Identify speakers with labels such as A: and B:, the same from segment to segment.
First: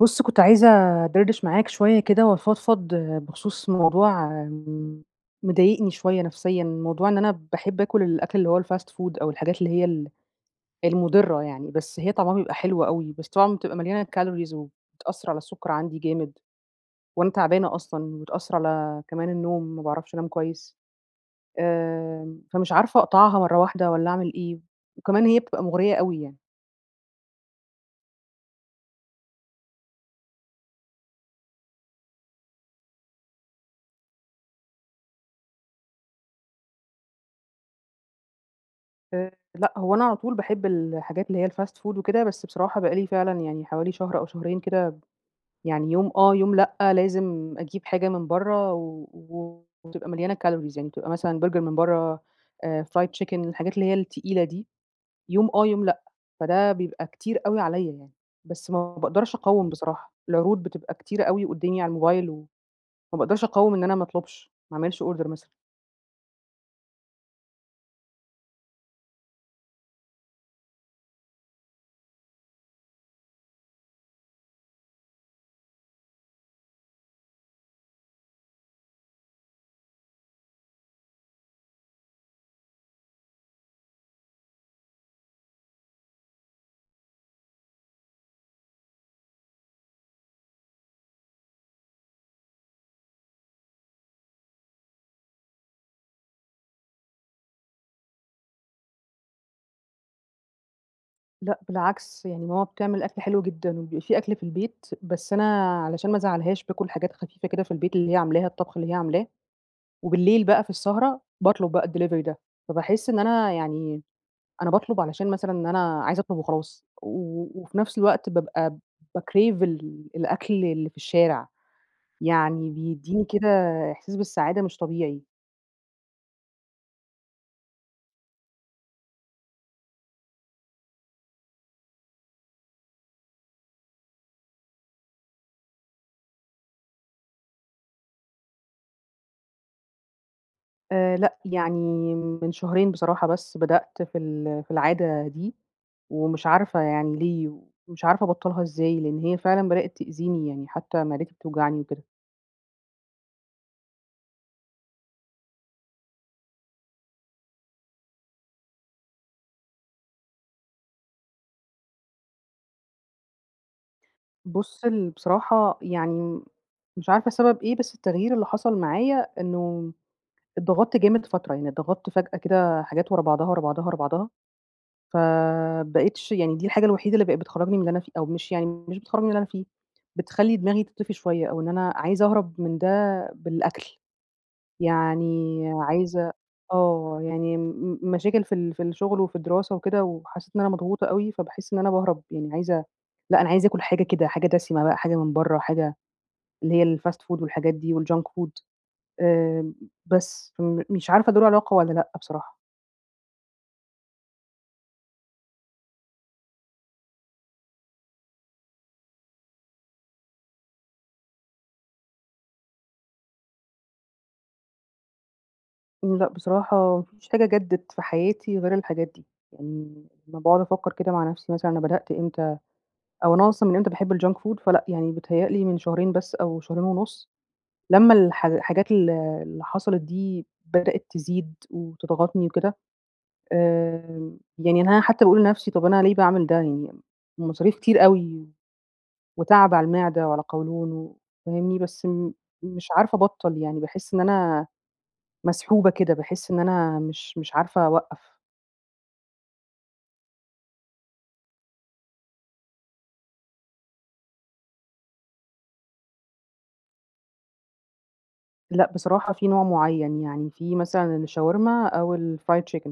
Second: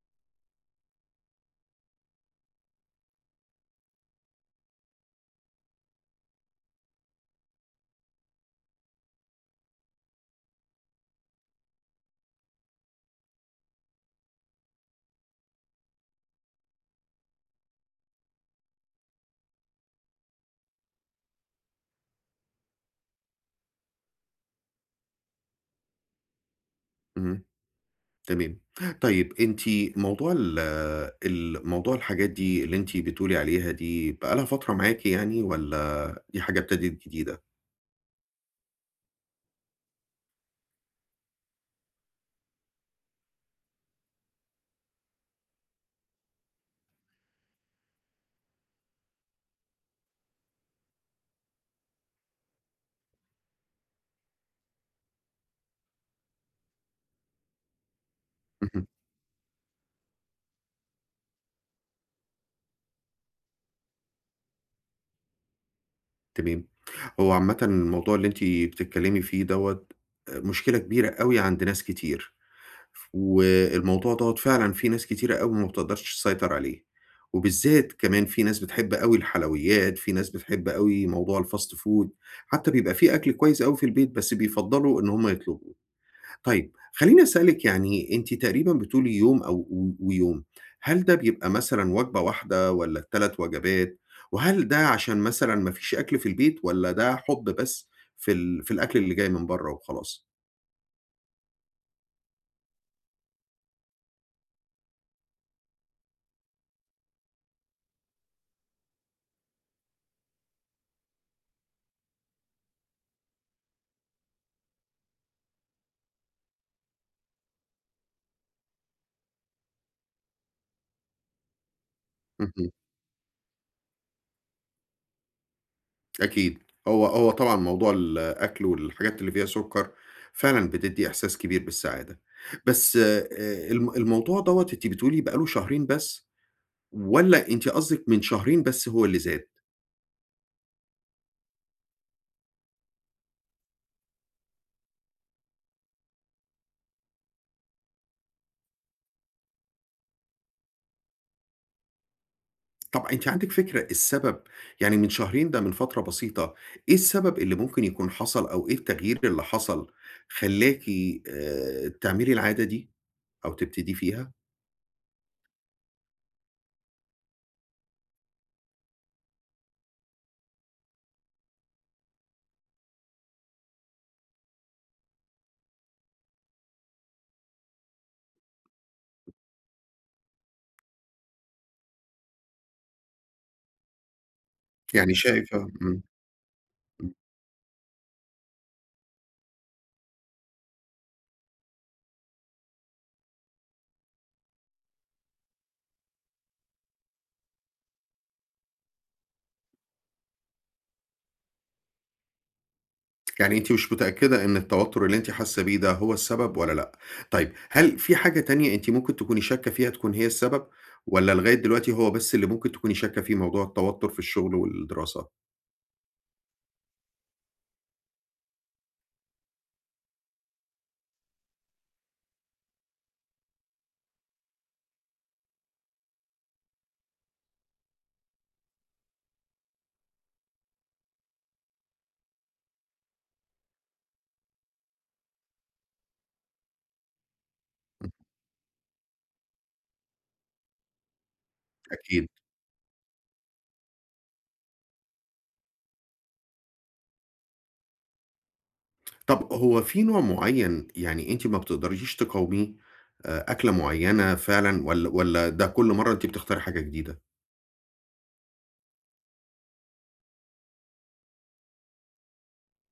A: بُص، كنت عايزة أدردش معاك شوية كده وأفضفض بخصوص موضوع مضايقني شوية نفسيًا. موضوع إن أنا باحب آكل الأكل اللي هو الfast food أو الحاجات اللي هي المُضرة يعني، بس هي طعمها بيبقى حلو أوي، بس طبعًا بتبقى مليانة calories وبتأثّر على السُكّر عندي جامد، وأنا تعبانة أصلًا، وبتأثّر على كمان النوم، ما باعرفش أنام كويس. فمش عارفة أقطعها مرّة واحدة والّا أعمل إيه، وكمان هي بتبقى مُغرية أوي يعني.
B: اهم، تمام. طيب أنتِ موضوع ال ال موضوع الحاجات دي اللي أنتِ بتقولي عليها دي بقى لها فترة معاكِ يعني والّا دي حاجة ابتدت جديدة؟
A: لأ، هو أنا على طول باحب الحاجات اللي هي الfast food وكده، بس بصراحة بقى لي فعلًا يعني حوالي شهر أو شهرين كده يعني يوم آه، يوم لأ، لازم أجيب حاجة من برّه و وتبقى مليانة calories يعني بتبقى مثلًا برجر من برّه. Fried chicken الحاجات اللي هي التقيلة دي، يوم آه، يوم لأ، فده بيبقى كتير أوي عليّا يعني، بس
B: اهم،
A: ما باقدرش أقاوم بصراحة، العروض بتبقى كتيرة أوي قدّامي على الموبايل وما باقدرش أقاوم إن أنا ما أطلبش، ما أعملش order مثلًا.
B: تمام. هو عامةً الموضوع اللي أنتِ بتتكلمي فيه دوّة مشكلة كبيرة أوي عند ناس كتير، والموضوع دوّة فعلًا في ناس كتيرة أوي ما بتقدرش تسيطر عليه، وبالذات كمان في ناس بتحب أوي الحلويات، في ناس بتحب أوي موضوع الfast food، حتى بيبقى في أكل كويس أوي في البيت بس بيفضّلوا إن هم يطلبوه. طيب خلّيني أسألِك يعني أنتِ تقريبًا بتقولي يوم أو ويوم، هل ده بيبقى مثلًا وجبة واحدة والّا ال3 وجبات؟ وهل ده عشان مثلًا ما فيش أكل في البيت والّا ده حُب بس في الأكل اللي جاي من برّه وخلاص؟
A: لأ بالعكس، يعني ماما بتعمل أكل حلو جدًا وبيبقى في أكل في البيت، بس أنا علشان ما أزعّلهاش باكل حاجات خفيفة كده في البيت اللي هي عاملاها، الطبخ اللي هي عاملاه، وبالليل بقى في السهرة باطلب بقى الdelivery ده، فباحس إن أنا يعني أنا باطلب علشان مثلًا إن أنا عايزة أطلب وخلاص، و وفي نفس الوقت بابقى باcrave الأكل اللي في الشارع، يعني
B: اهم،
A: بيدّيني كده إحساس بالسعادة مش طبيعي.
B: أكيد، هو طبعًا موضوع الأكل والحاجات اللي فيها سُكّر فعلًا بتدّي إحساس كبير بالسعادة، بس الموضوع دوّة أنتِ بتقولي بقى له شهرين بس والّا أنتِ قصدِك من شهرين بس هو اللي زاد؟
A: لأ، يعني من شهرين بصراحة بس بدأت في العادة دي، ومش عارفة يعني ليه، ومش عارفة أبطّلها إزاي، لإن هي فعلًا بدأت تأذيني يعني حتى معدتي بتوجعني وكده.
B: طب أنتِ عندِك فكرة السبب؟ يعني من شهرين ده من فترة بسيطة، إيه السبب اللي ممكن يكون حصل أو إيه التغيير اللي حصل خلّاكِ تعملي العادة دي أو تبتدي فيها؟
A: بُص، بصراحة يعني مش عارفة سبب إيه، بس التغيير اللي حصل معايا إنه اتضغطت جامد فترة، يعني اتضغطت فجأة كده حاجات ورا بعضها، ورا بعضها، ورا بعضها. فبقيتش يعني دي الحاجة الوحيدة اللي بقت بتخرّجني من اللي أنا فيه أو مش يعني مش بتخرّجني من اللي أنا فيه، بتخلّي دماغي تطفي شوية أو إن أنا عايزة أهرب من ده بالأكل،
B: يعني
A: يعني
B: شايفة
A: عايزة
B: إمم.
A: آه، يعني مشاكل في الشغل وفي الدراسة وكده وحسّيت إن أنا مضغوطة أوي، فباحس إن أنا باهرب يعني عايزة لأ، أنا عايزة آكل حاجة كده، حاجة دسمة بقى، حاجة من برّه، حاجة اللي هي الfast food والحاجات دي والjunk food، آآ، بس مش عارفة دول علاقة والّا لأ بصراحة.
B: يعني أنتِ مش متأكدة إن التوتر اللي أنتِ حاسة بيه ده هو السبب والّا لأ؟ طيب هل في حاجة تانية أنتِ ممكن تكوني شاكة فيها تكون هي السبب والّا لغاية دلوقتي هو بس اللي ممكن تكوني شاكة فيه موضوع التوتر في الشغل والدراسة؟
A: لأ، بصراحة ما فيش حاجة جدِّت في حياتي غير الحاجات دي، يعني لمّا باقعد أفكّر كده مع نفسي مثلًا أنا بدأت إمتى أو أنا أصلًا من إمتى باحب الjunk food فلأ، يعني بيتهيأ لي من شهرين بس أو شهرين ونُص، لمّا الحاجات اللي حصلت دي بدأت تزيد وتضغطني وكده. يعني أنا حتى باقول لنفسي طَب أنا ليه باعمل ده يعني مصاريف كتير
B: إمم،
A: أوي وتعب على المعدة وعلى القولون و فاهمني، بس
B: أكيد.
A: مش عارفة أبطّل يعني باحس إن أنا مسحوبة كده، باحس إن أنا مش عارفة أوقّف.
B: طب هو في نوع معيّن يعني أنتِ ما بتقدريش تقاوميه، أكلة معيّنة فعلًا والّا ده كل مرّة أنتِ بتختاري حاجة جديدة؟
A: لأ، بصراحة في نوع معيّن، يعني في مثلًا الشاورما أو الfried chicken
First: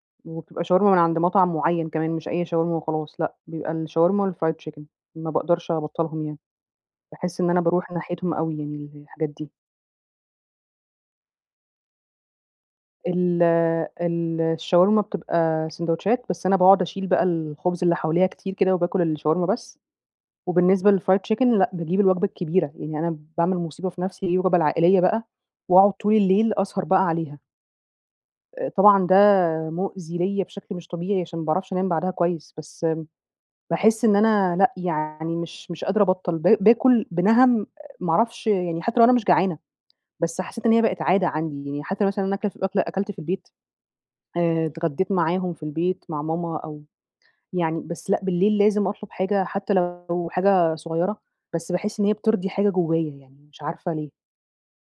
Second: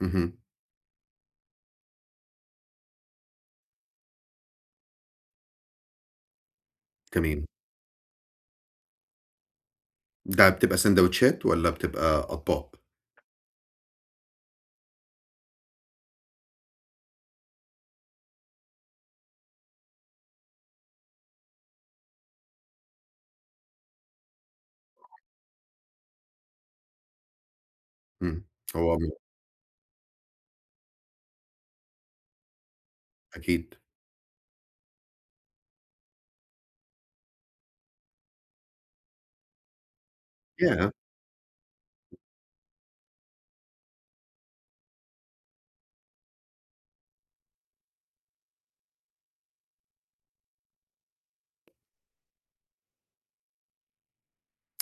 B: اهم،
A: وبتبقى شاورما من عند مطعم معيّن كمان، مش أي شاورما وخلاص لأ، بيبقى الشاورما والfried chicken ما باقدرش أبطّلهم يعني، باحس
B: تمام.
A: إن أنا باروح ناحيتهم أوي يعني الحاجات دي.
B: ده بتبقى ساندوتشات والّا بتبقى أطباق؟
A: ال ال الشاورما بتبقى سندوتشات، بس أنا باقعد أشيل بقى الخبز اللي حواليها كتير كده وباكل الشاورما بس، وبالنسبة للfried chicken لأ، باجيب الوجبة الكبيرة، يعني أنا باعمل مصيبة في نفسي، أجيب الوجبة العائلية بقى وأقعد طول الليل أسهر بقى عليها.
B: إمم، هو م
A: طبعًا ده مؤذي ليّا بشكل مش طبيعي عشان ما باعرفش أنام بعدها كويس، بس
B: أكيد.
A: باحس إن أنا لأ، يعني مش قادرة أبطّل، باكل بِنَهَم ما أعرفش يعني حتى لو أنا مش جعانة، بس حسيت إن هي
B: ياه!
A: بقت عادة عندي، يعني حتى مثلًا أنا أكلة أكلة أكلت في البيت. اتغديت معاهم في البيت مع ماما أو يعني بس لأ، بالليل لازم أطلب حاجة حتى لو حاجة صغيرة، بس باحس إن هي بترضي حاجة جوايا يعني مش عارفة ليه.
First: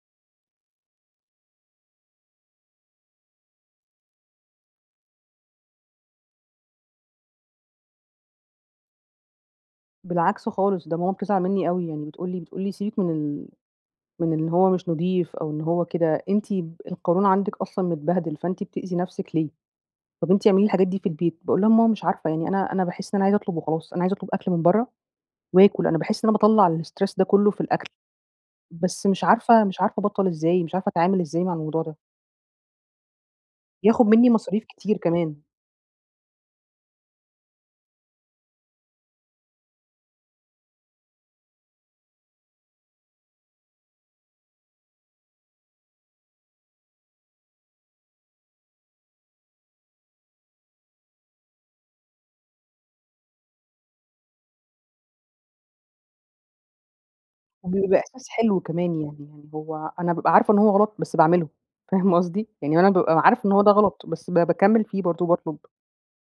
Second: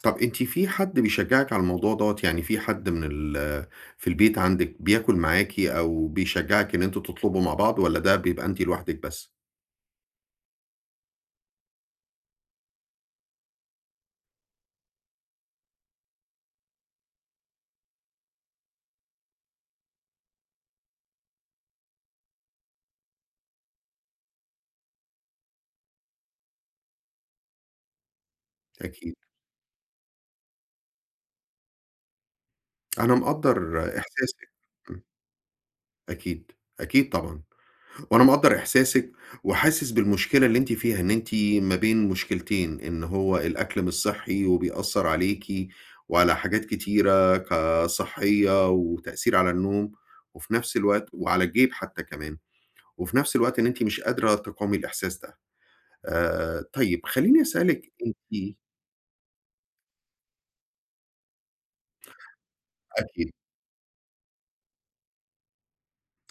B: طب أنتِ في حد بيشجّعِك على الموضوع دوّة، يعني في حد من ال في البيت عندِك بياكل معاكِ أو بيشجّعِك إن أنتم تطلبوا مع بعض والّا ده بيبقى أنتِ لوحدِك بس؟
A: بالعكس خالص ده ماما بتزعل منّي أوي، يعني بتقول لي: "سيبِك من ال" من إن هو مش نضيف أو إن هو كده، أنتِ القولون عندِك أصلًا متبهدل، فأنتِ بتأذي نفسِك ليه؟ طَب أنتِ اعملي الحاجات دي في البيت." باقول لها: "ماما مش عارفة، يعني أنا باحس إن أنا عايزة أطلب وخلاص، أنا عايزة أطلب أكل من برّه وآكل، أنا باحس إن أنا باطلّع الstress ده كلّه في الأكل، بس
B: أكيد.
A: مش عارفة أبطّل إزاي، مش عارفة أتعامل إزاي مع الموضوع ده."
B: أنا مقدّر
A: بياخد منّي
B: إحساسِك.
A: مصاريف كتير
B: إمم،
A: كمان،
B: أكيد، أكيد طبعًا. وأنا مقدّر إحساسِك، وحاسس بالمشكلة اللي أنتِ فيها، إن أنتِ ما بين مشكلتين، إن هو الأكل مش صحّي وبيأثّر عليكِ وعلى حاجات كتيرة كصحية وتأثير على النوم، وفي نفس الوقت وعلى الجيب حتى كمان، وفي نفس الوقت إن أنتِ مش قادرة تقاومي الإحساس ده. طيب خلّيني أسألِك
A: وبيبقى إحساس
B: أنتِ.
A: حلو كمان يعني، يعني هو أنا بابقى عارفة إن هو غلط بس باعمله، فاهمة قصدي؟ يعني أنا بابقى
B: أكيد.
A: عارفة إن هو ده غلط، بس باكمّل فيه برضه وباطلب.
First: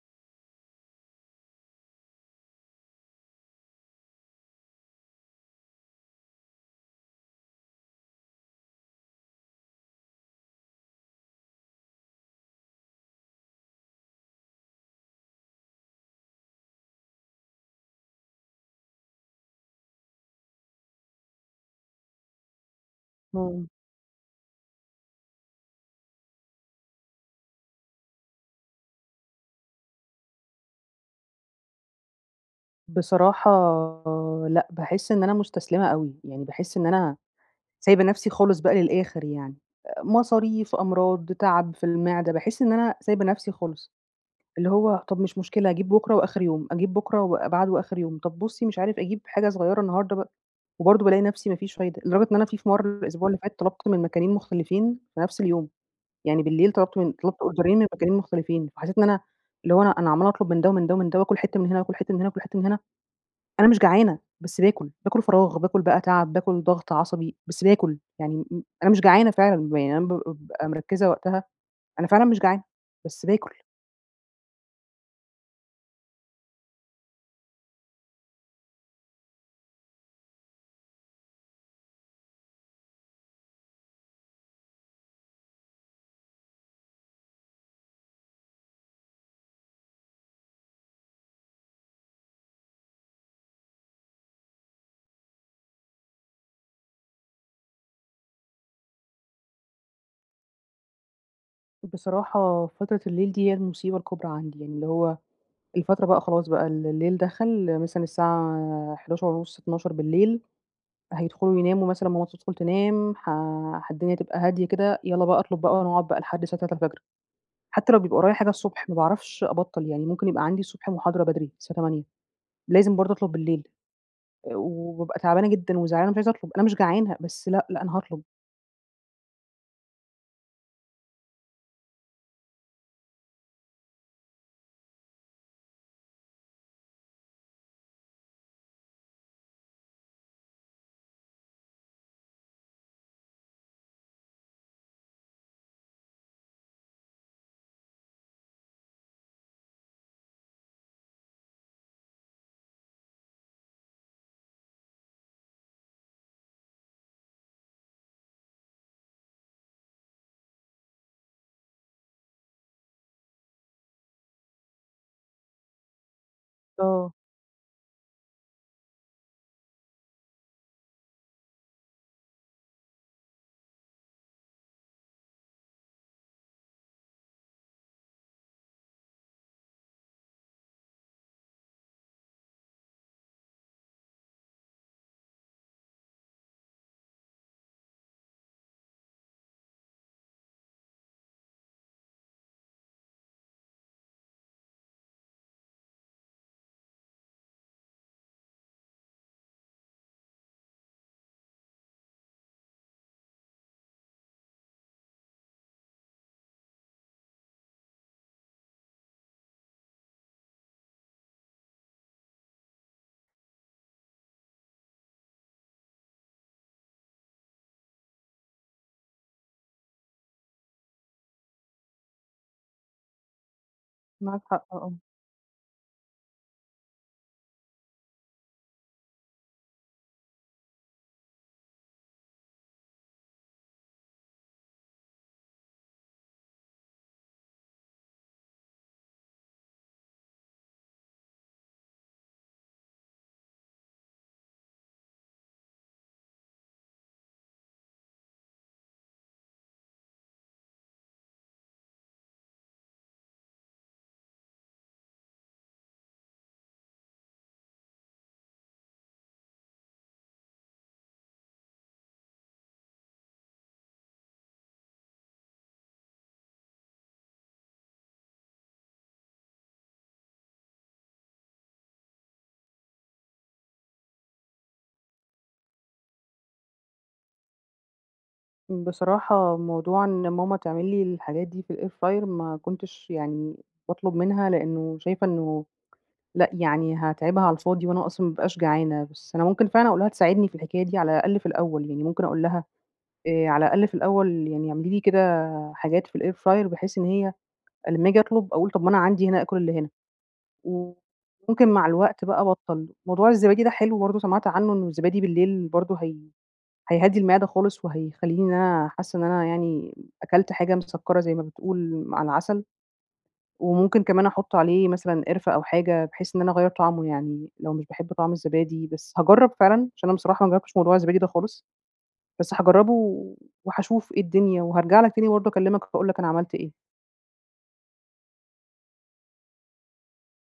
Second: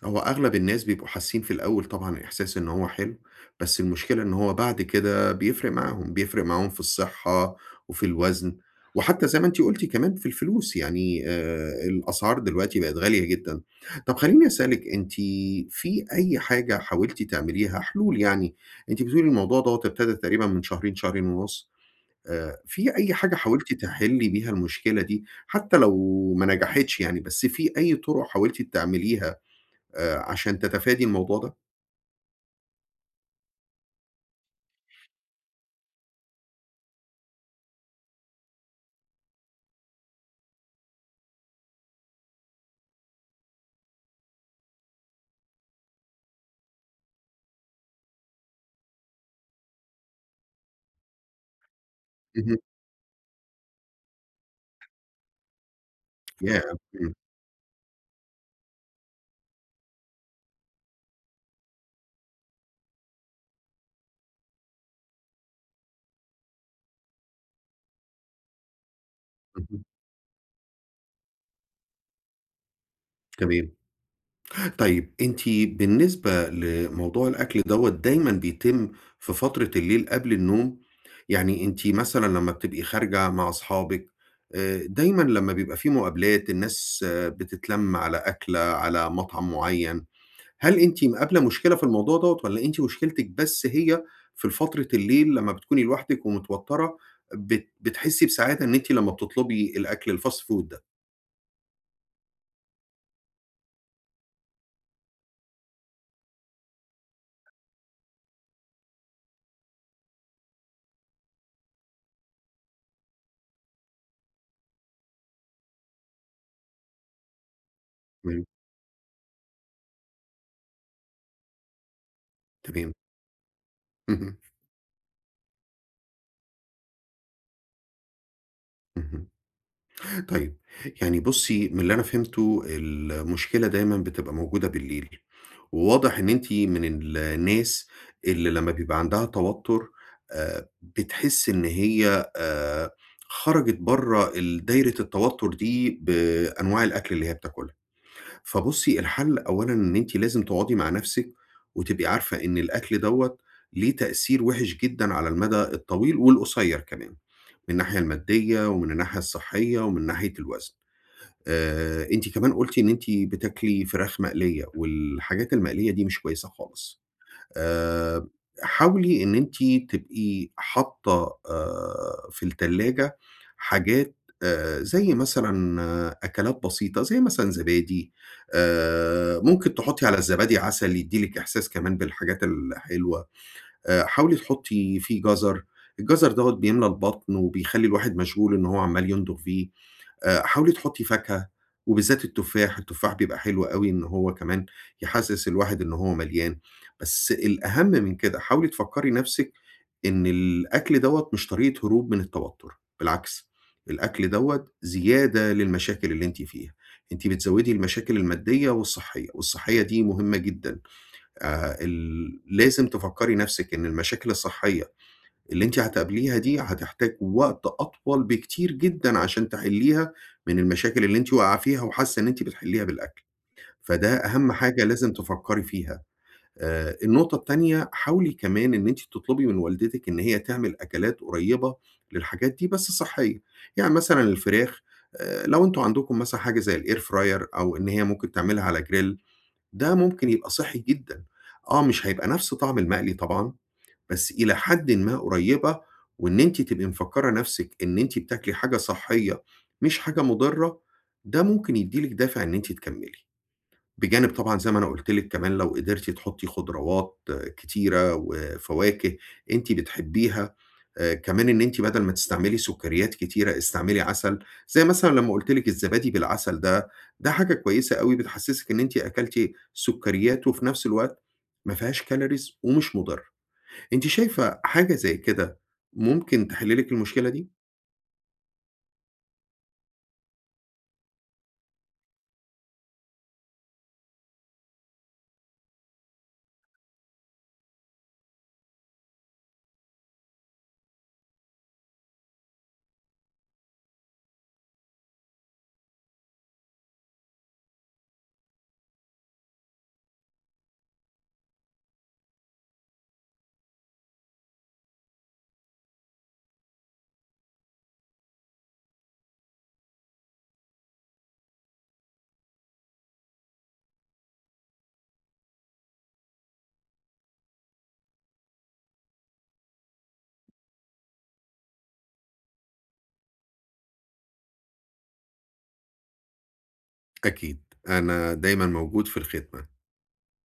B: هو أغلب الناس بيبقوا حاسين في الأول طبعًا إحساس إن هو حلو، بس المشكلة إن هو بعد كده بيفرق معاهم، بيفرق معاهم في الصحة وفي الوزن، وحتى زي ما أنتِ قُلتِ كمان في الفلوس، يعني الأسعار دلوقتي بقت غالية جدًا. طب خلّيني أسألِك أنتِ في أي حاجة حاولتِ تعمليها، حلول يعني، أنتِ بتقولي الموضوع دوّة ابتدى تقريبًا من شهرين، شهرين ونُص، في أي حاجة
A: إمم.
B: حاولتِ تحلّي بيها المشكلة دي، حتى لو ما نجحتش يعني، بس في أي طُرق حاولتِ تعمليها عشان تتفادي الموضوع ده؟
A: بصراحة لأ، باحس إن أنا مستسلمة أوي، يعني باحس إن أنا سايبة نفسي خالص بقى للآخر يعني، مصاريف، أمراض، تعب في المعدة، باحس إن أنا سايبة نفسي خالص، اللي هو طب مش مشكلة أجيب بكرة وآخر يوم، أجيب بكرة وبعده وآخر يوم، طب بُصّي مش عارف أجيب حاجة صغيرة النهارده بقى، وبرضه بالاقي نفسي ما فيش فايدة، لدرجة إن أنا
B: اهم،
A: في مرة الأسبوع اللي فات طلبت من مكانين مختلفين في نفس اليوم، يعني بالليل
B: ياه! إمم،
A: طلبت أوردرين من مكانين مختلفين، فحسيت إن أنا اللي هو أنا عمّالة أطلب من ده ومن ده ومن ده، وآكل حتة من هنا وآكل حتة من هنا وآكل حتة من هنا. أنا مش جعانة، بس باكل، باكل فراغ، باكل بقى تعب، باكل ضغط عصبي، بس باكل، يعني أنا مش جعانة فعلًا،
B: اهم،
A: يعني أنا بابقى مركّزة وقتها، أنا فعلًا مش جعانة، بس باكل.
B: تمام. طيب أنتِ بالنسبة لموضوع الأكل دوّة دايمًا بيتم في فترة الليل قبل النوم؟ يعني أنتِ مثلًا لمّا بتبقي خارجة مع أصحابِك، دايمًا لمّا بيبقى في مقابلات الناس بتتلم على أكلة، على مطعم معيّن هل أنتِ مقابلة مشكلة في الموضوع دوّة والّا أنتِ مشكلتِك بس هي في فترة الليل لمّا بتكوني لوحدِك ومتوترة بتحسّي بسعادة إن أنتِ لمّا بتطلبي الأكل الfast food ده؟
A: بصراحة فترة الليل دي هي المصيبة الكبرى عندي، يعني اللي هو الفترة بقى خلاص بقى الليل دخل، مثلًا الساعة 23:30، 00:00 هيدخلوا يناموا مثلًا، ماما تدخل تنام، ح ح الدنيا تبقى هادية كده، يالّا بقى أطلب بقى ونقعد بقى لحد الساعة 03:00، حتى لو بيبقى ورايا
B: تمام،
A: حاجة الصبح، ما باعرفش أبطّل، يعني ممكن يبقى عندي الصبح محاضرة بدري، الساعة 08:00
B: تمام.
A: لازم برضه أطلب بالليل، وبابقى تعبانة جدًا وزعلانة مش عايزة أطلب، أنا مش جعانة، بس لأ، لأ أنا هاطلب.
B: اهم. طيب، يعني بُصّي من اللي أنا فهمته المشكلة دايمًا بتبقى موجودة بالليل، وواضح إن أنتِ من الناس اللي لمّا بيبقى عندها توتر بتحس إن هي خرجت برّه دايرة التوتر دي بأنواع الأكل اللي هي بتاكلها، فبُصّي الحل أولًا إن أنتِ لازم تقعدي مع نفسِك وتبقي عارفة إن الأكل دوّة ليه تأثير وِحِش جدًا على المدى الطويل والقصير كمان، من الناحية المادية ومن الناحية الصحية ومن ناحية الوزن. أنتِ كمان قُلتِ إن أنتِ بتاكلي فراخ مقلية، والحاجات المقلية دي مش كويسة خالص.
A: آه،
B: آآ حاولي إن أنتِ تبقي حاطة في التلاجة حاجات زي مثلًا أكلات بسيطة، زي مثلًا زبادي، ممكن تحطّي على الزبادي عسل يدّي لِك إحساس كمان بالحاجات الحلوة. حاولي تحطّي فيه جزر، الجزر دوّة بيملى البطن وبيخلّي الواحد مشغول إن هو عمّال يمضغ فيه. حاولي تحطّي فاكهة، وبالذات التفاح، التفاح بيبقى حلو أوي إن هو كمان يحسّس الواحد إن هو مليان، بس الأهم من كده حاولي تفكّري نَفْسِك إن الأكل دوّة مش طريقة هروب من التوتُّر، بالعكس، الأكل دوّة زيادة للمشاكل اللي أنتِ فيها، أنتِ بتزوّدي المشاكل المادية والصحّية، والصحّية دي مهمة جدًا، ال لازم تفكّري نَفْسِك إن المشاكل الصحّية اللي أنتِ هتقابليها دي هتحتاج وقت أطول بكتير جدًا عشان تحلّيها من المشاكل اللي أنتِ واقعة فيها وحاسة إن أنتِ بتحلّيها بالأكل، فده
A: معاك
B: أهم
A: حق
B: حاجة
A: آه.
B: لازم تفكّري فيها. النقطة التانية، حاولي كمان إن أنتِ تطلبي من والدتِك إن هي تعمل أكلات قريّبة للحاجات دي بس صحّية، يعني مثلًا الفراخ لو أنتم عندكم مثلًا حاجة زي الair fryer أو إن هي ممكن تعملها على grill ده ممكن يبقى صحّي جدًا، آه مش هيبقى نَفْس طعم المقلي طبعًا، بس إلى حدٍ ما قريّبة، وإن أنتِ تبقي مفكّرة نَفْسِك إن أنتِ بتاكلي حاجة صحّية مش حاجة مُضرّة، ده ممكن يدّي لِك دافع إن أنتِ تكمّلي، بجانب طبعًا زي ما أنا قُلت لِك كمان لو قدرتِ تحطّي خضروات كتيرة وفواكه أنتِ بتحبّيها، كمان إن أنتِ بدل ما تستعملي سُكّريات كتيرة، استعملي عسل، زي مثلًا لمّا قُلت لِك الزبادي بالعسل ده، ده حاجة كويسة أوي بتحسّسِك إن أنتِ أكلتِ سُكّريات وفي نَفْس الوقت ما فيهاش calories ومش مُضرّة. أنتِ شايفة حاجة زي كده ممكن تحل لِك المشكلة دي؟
A: بصراحة موضوع إن ماما تعمل لي الحاجات دي في الair fryer ما كنتش يعني باطلب منها، لإنه شايفة إنه لأ، يعني هاتعبها على الفاضي وأنا أصلًا ما بابقاش جعانة، بس أنا ممكن فعلًا أقول لها تساعدني في الحكاية دي على الأقل في الأول، يعني ممكن أقول لها على الأقل في الأول يعني اعملي لي كده حاجات في الair fryer بحيث إن هي لمّا آجي أطلب أقول طب ما أنا عندي هنا آكل اللي هنا. وممكن مع الوقت بقى أبطّل. موضوع الزبادي ده حلو برضه سمعت عنه إنه الزبادي بالليل برضه هيهدّي المعدة خالص وهيخلّيني إن أنا حاسة إن أنا يعني أكلت حاجة مسكّرة زي ما بتقول مع العسل، وممكن كمان أحُط عليه مثلًا قرفة أو حاجة بحيث إن أنا أغيّر طعمه يعني لو مش باحب طعم الزبادي، بس هاجرّب فعلًا عشان أنا بصراحة ما جرّبتش موضوع الزبادي ده خالص، بس هاجرّبه وهاشوف إيه الدنيا وهارجع لك تاني برضه أكلّمك أقول لك أنا عملت إيه.
B: أكيد، أنا دايمًا موجود في الخدمة.